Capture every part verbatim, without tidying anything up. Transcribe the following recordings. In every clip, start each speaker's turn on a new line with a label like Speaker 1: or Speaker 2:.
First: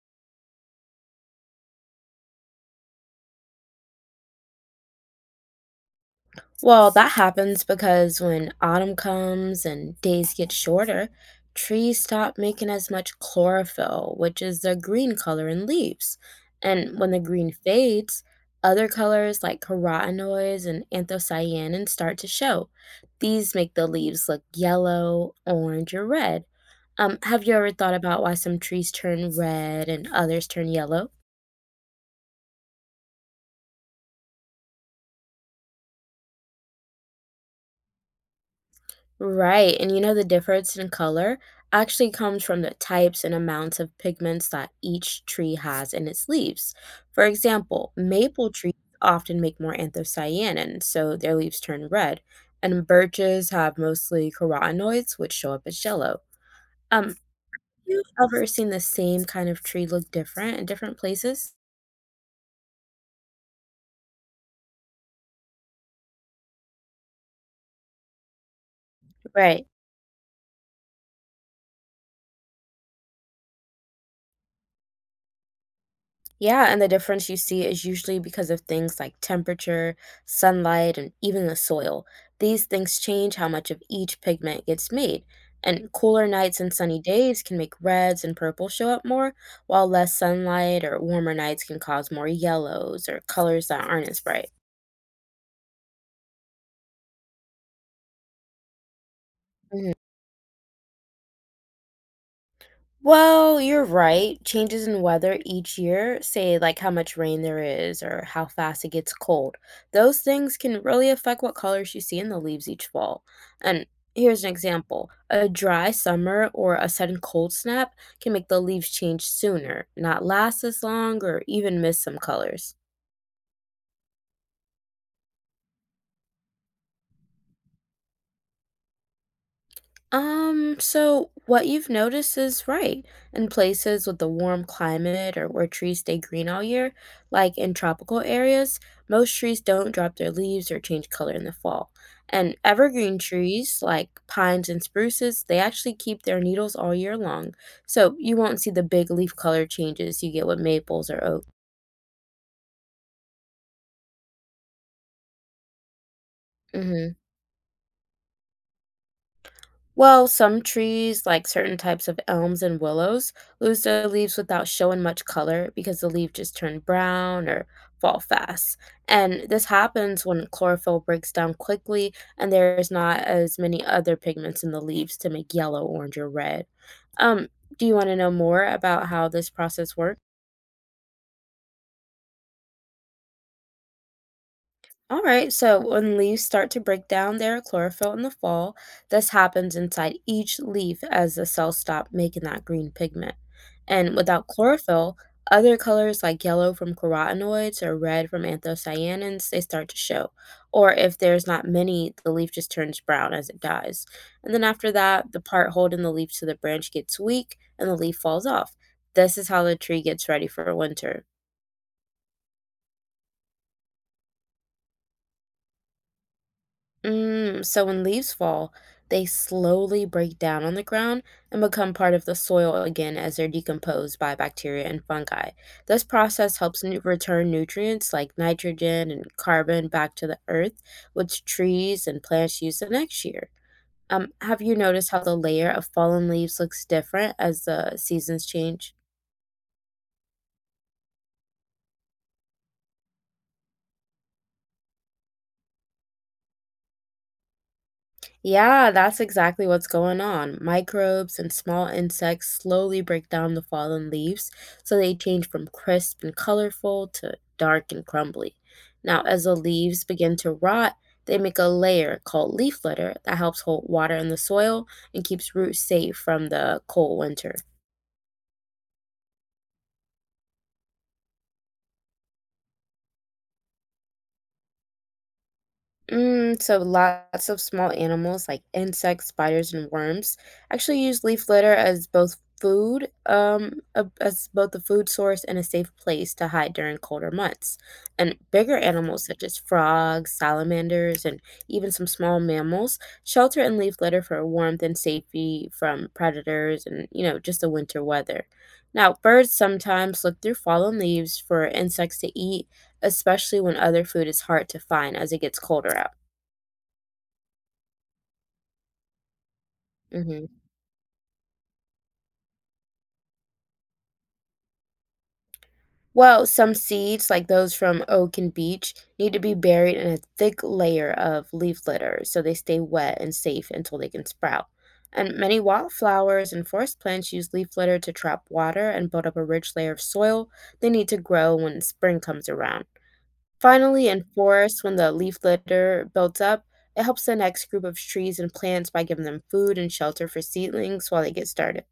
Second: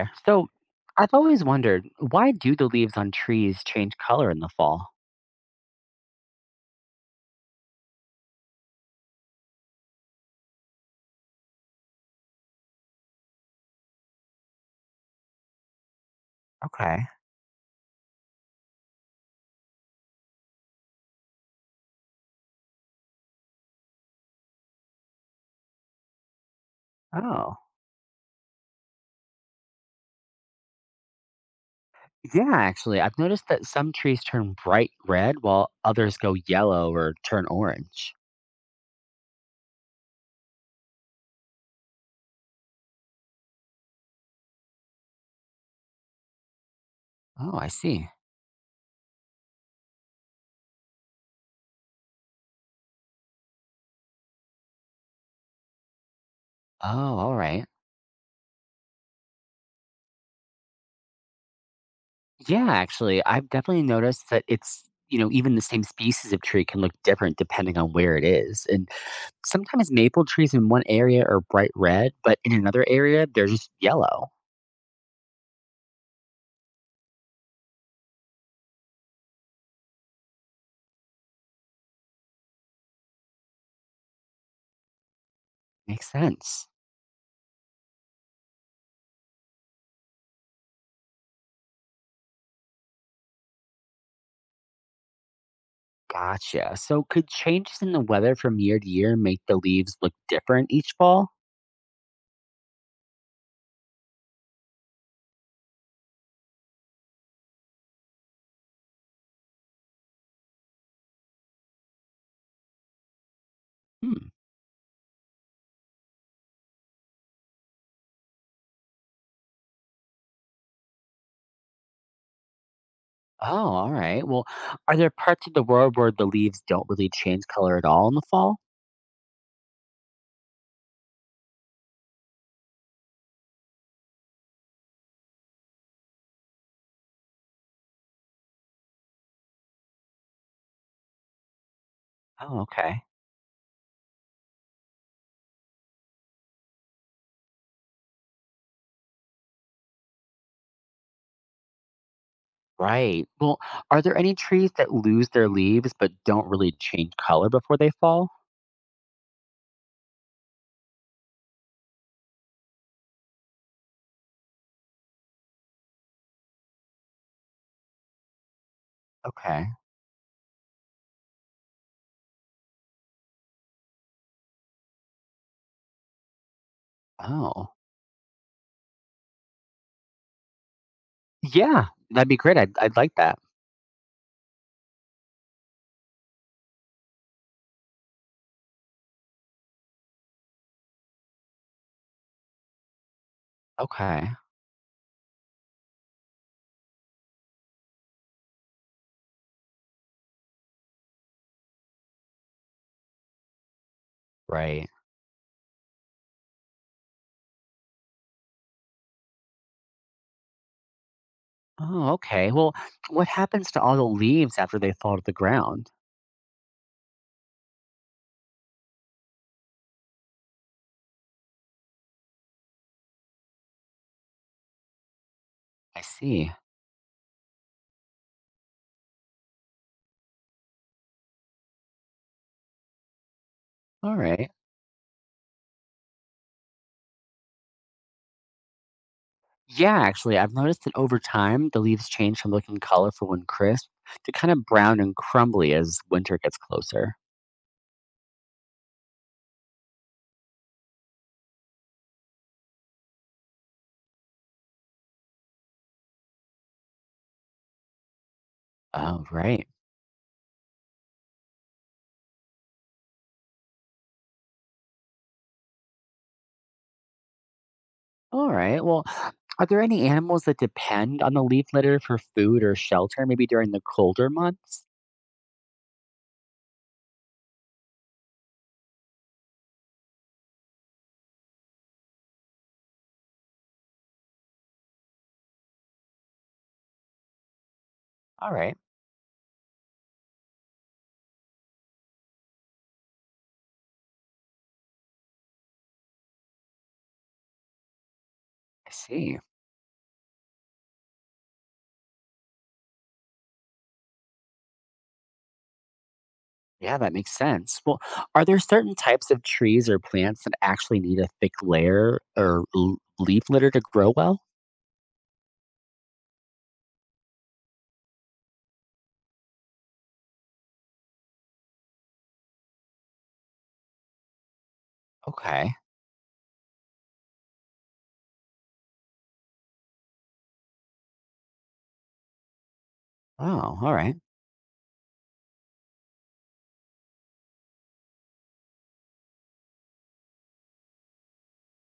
Speaker 1: There. So I've always wondered, why do the leaves on trees change color in the fall?
Speaker 2: Well, that happens because when autumn comes and days get shorter, trees stop making as much chlorophyll, which is the green color in leaves.
Speaker 1: Okay.
Speaker 2: And when the green fades, other colors like carotenoids and anthocyanins start to show. These make the leaves look yellow, orange, or red. Um, have you
Speaker 1: Oh,
Speaker 2: ever thought about why some trees turn red and others turn yellow?
Speaker 1: yeah, actually, I've noticed that some trees turn bright red while others go yellow or turn orange.
Speaker 2: Right, and you know the difference in color actually comes from the types and amounts of pigments that each tree has in its leaves. For
Speaker 1: Oh, I
Speaker 2: example,
Speaker 1: see.
Speaker 2: maple trees often make more anthocyanin, so their leaves turn red, and birches have mostly carotenoids, which show up as yellow. Um, have
Speaker 1: Oh, all right.
Speaker 2: you ever seen the same kind of tree look different in different places?
Speaker 1: Yeah, actually, I've definitely noticed that it's, you know, even the same species of tree can look different depending on where it is. And
Speaker 2: Right.
Speaker 1: sometimes maple trees in one area are bright red, but in another area, they're just yellow.
Speaker 2: Yeah, and the difference you see is usually because of things like temperature, sunlight, and even the soil. These things change how much of each pigment gets made. And
Speaker 1: Makes
Speaker 2: cooler nights
Speaker 1: sense.
Speaker 2: and sunny days can make reds and purples show up more, while less sunlight or warmer nights can cause more yellows or colors that aren't as bright.
Speaker 1: Gotcha. So, could changes in the weather from year to year make the leaves look different each fall?
Speaker 2: Well, you're right. Changes in weather each year, say like how much rain there is or how fast it gets cold, those things can really affect what colors you see in the leaves each fall. And
Speaker 1: Hmm.
Speaker 2: here's an example: a dry summer or a sudden cold snap can make the leaves change sooner, not last as long, or even miss some colors.
Speaker 1: Oh, all right. Well, are there parts of the world where the leaves don't really change color at all in the fall?
Speaker 2: Um, so what you've noticed is right. In places with a warm climate or where trees stay green all year, like in tropical areas, most trees don't drop their leaves or change color in the fall. And
Speaker 1: Oh, okay.
Speaker 2: evergreen trees like pines and spruces, they actually keep their needles all year long. So you won't see the big leaf color changes you get with maples or oak.
Speaker 1: Right. Well, are there any trees that lose their leaves but don't really change
Speaker 2: Mhm.
Speaker 1: color before they fall?
Speaker 2: Well, some trees, like certain types of elms and willows, lose their leaves without showing much color because the leaf just turn brown or fall fast. And this
Speaker 1: Okay.
Speaker 2: happens when chlorophyll breaks down quickly and there is not as many other pigments in the leaves to make yellow, orange, or red. Um,
Speaker 1: Oh,
Speaker 2: do you want to know more about how this process works?
Speaker 1: yeah. That'd be great. I'd, I'd like that.
Speaker 2: All right, so when leaves start to break down their chlorophyll in the fall, this happens inside each leaf as the cells stop making that green pigment. And
Speaker 1: Okay.
Speaker 2: without chlorophyll, other colors like yellow from carotenoids or red from anthocyanins, they start to show. Or if there's not many, the leaf just turns brown as it dies. And then
Speaker 1: Right.
Speaker 2: after that, the part holding the leaf to the branch gets weak and the leaf falls off. This is how the tree gets ready for winter.
Speaker 1: Oh, okay. Well, what happens to all the leaves after they fall to the ground?
Speaker 2: Mm, so when leaves fall, they slowly break down on the ground and become part of the soil again as they're decomposed by bacteria and fungi.
Speaker 1: I
Speaker 2: This
Speaker 1: see.
Speaker 2: process helps nu- return nutrients like nitrogen and carbon back to the earth, which trees and plants use the next year.
Speaker 1: All
Speaker 2: Um,
Speaker 1: right.
Speaker 2: have you noticed how the layer of fallen leaves looks different as the seasons change?
Speaker 1: Yeah, actually, I've noticed that over time, the leaves change from looking colorful and crisp to kind of brown and crumbly as winter gets closer.
Speaker 2: Yeah, that's exactly what's going on. Microbes and small insects slowly break down the fallen leaves, so they change from crisp and colorful to dark and crumbly. Now,
Speaker 1: Oh,
Speaker 2: as the
Speaker 1: right.
Speaker 2: leaves begin to rot, they make a layer called leaf litter that helps hold water in the soil and keeps roots safe from the cold winter.
Speaker 1: All right. Well, are there any animals that depend on the leaf litter for food or shelter, maybe during the colder months?
Speaker 2: Mm, so lots of small animals like insects, spiders, and worms actually use leaf litter as both food, um, a- as both a food source and a safe place to hide during colder months. And
Speaker 1: All
Speaker 2: bigger
Speaker 1: right.
Speaker 2: animals such as frogs, salamanders, and even some small mammals shelter in leaf litter for warmth and safety from predators and, you know, just the winter weather.
Speaker 1: I
Speaker 2: Now,
Speaker 1: see.
Speaker 2: birds sometimes look through fallen leaves for insects to eat, especially when other food is hard to find as it gets colder out.
Speaker 1: Yeah, that makes sense. Well, are there certain types of trees or plants that
Speaker 2: Mhm.
Speaker 1: actually need a thick layer or l- leaf litter to grow well?
Speaker 2: Well, some seeds, like those from oak and beech, need to be buried in a thick layer of leaf litter so they stay wet and safe until they can sprout. And many
Speaker 1: Okay.
Speaker 2: wildflowers and forest plants use leaf litter to trap water and build up a rich layer of soil they need to grow when spring comes around.
Speaker 1: Oh, all
Speaker 2: Finally,
Speaker 1: right.
Speaker 2: in forests, when the leaf litter builds up, it helps the next group of trees and plants by giving them food and shelter for seedlings while they get started.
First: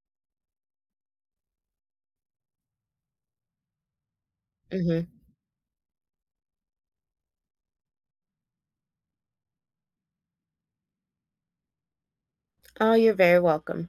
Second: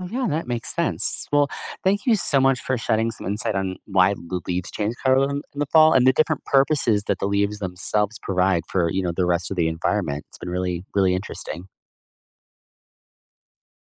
Speaker 1: Oh, yeah, that makes sense. Well, thank you so much for shedding some insight on why the leaves change
Speaker 2: Hmm.
Speaker 1: color in, in the fall and the different purposes that the leaves themselves provide for, you know, the rest of the environment. It's been really, really interesting.
Speaker 2: Oh, you're very welcome.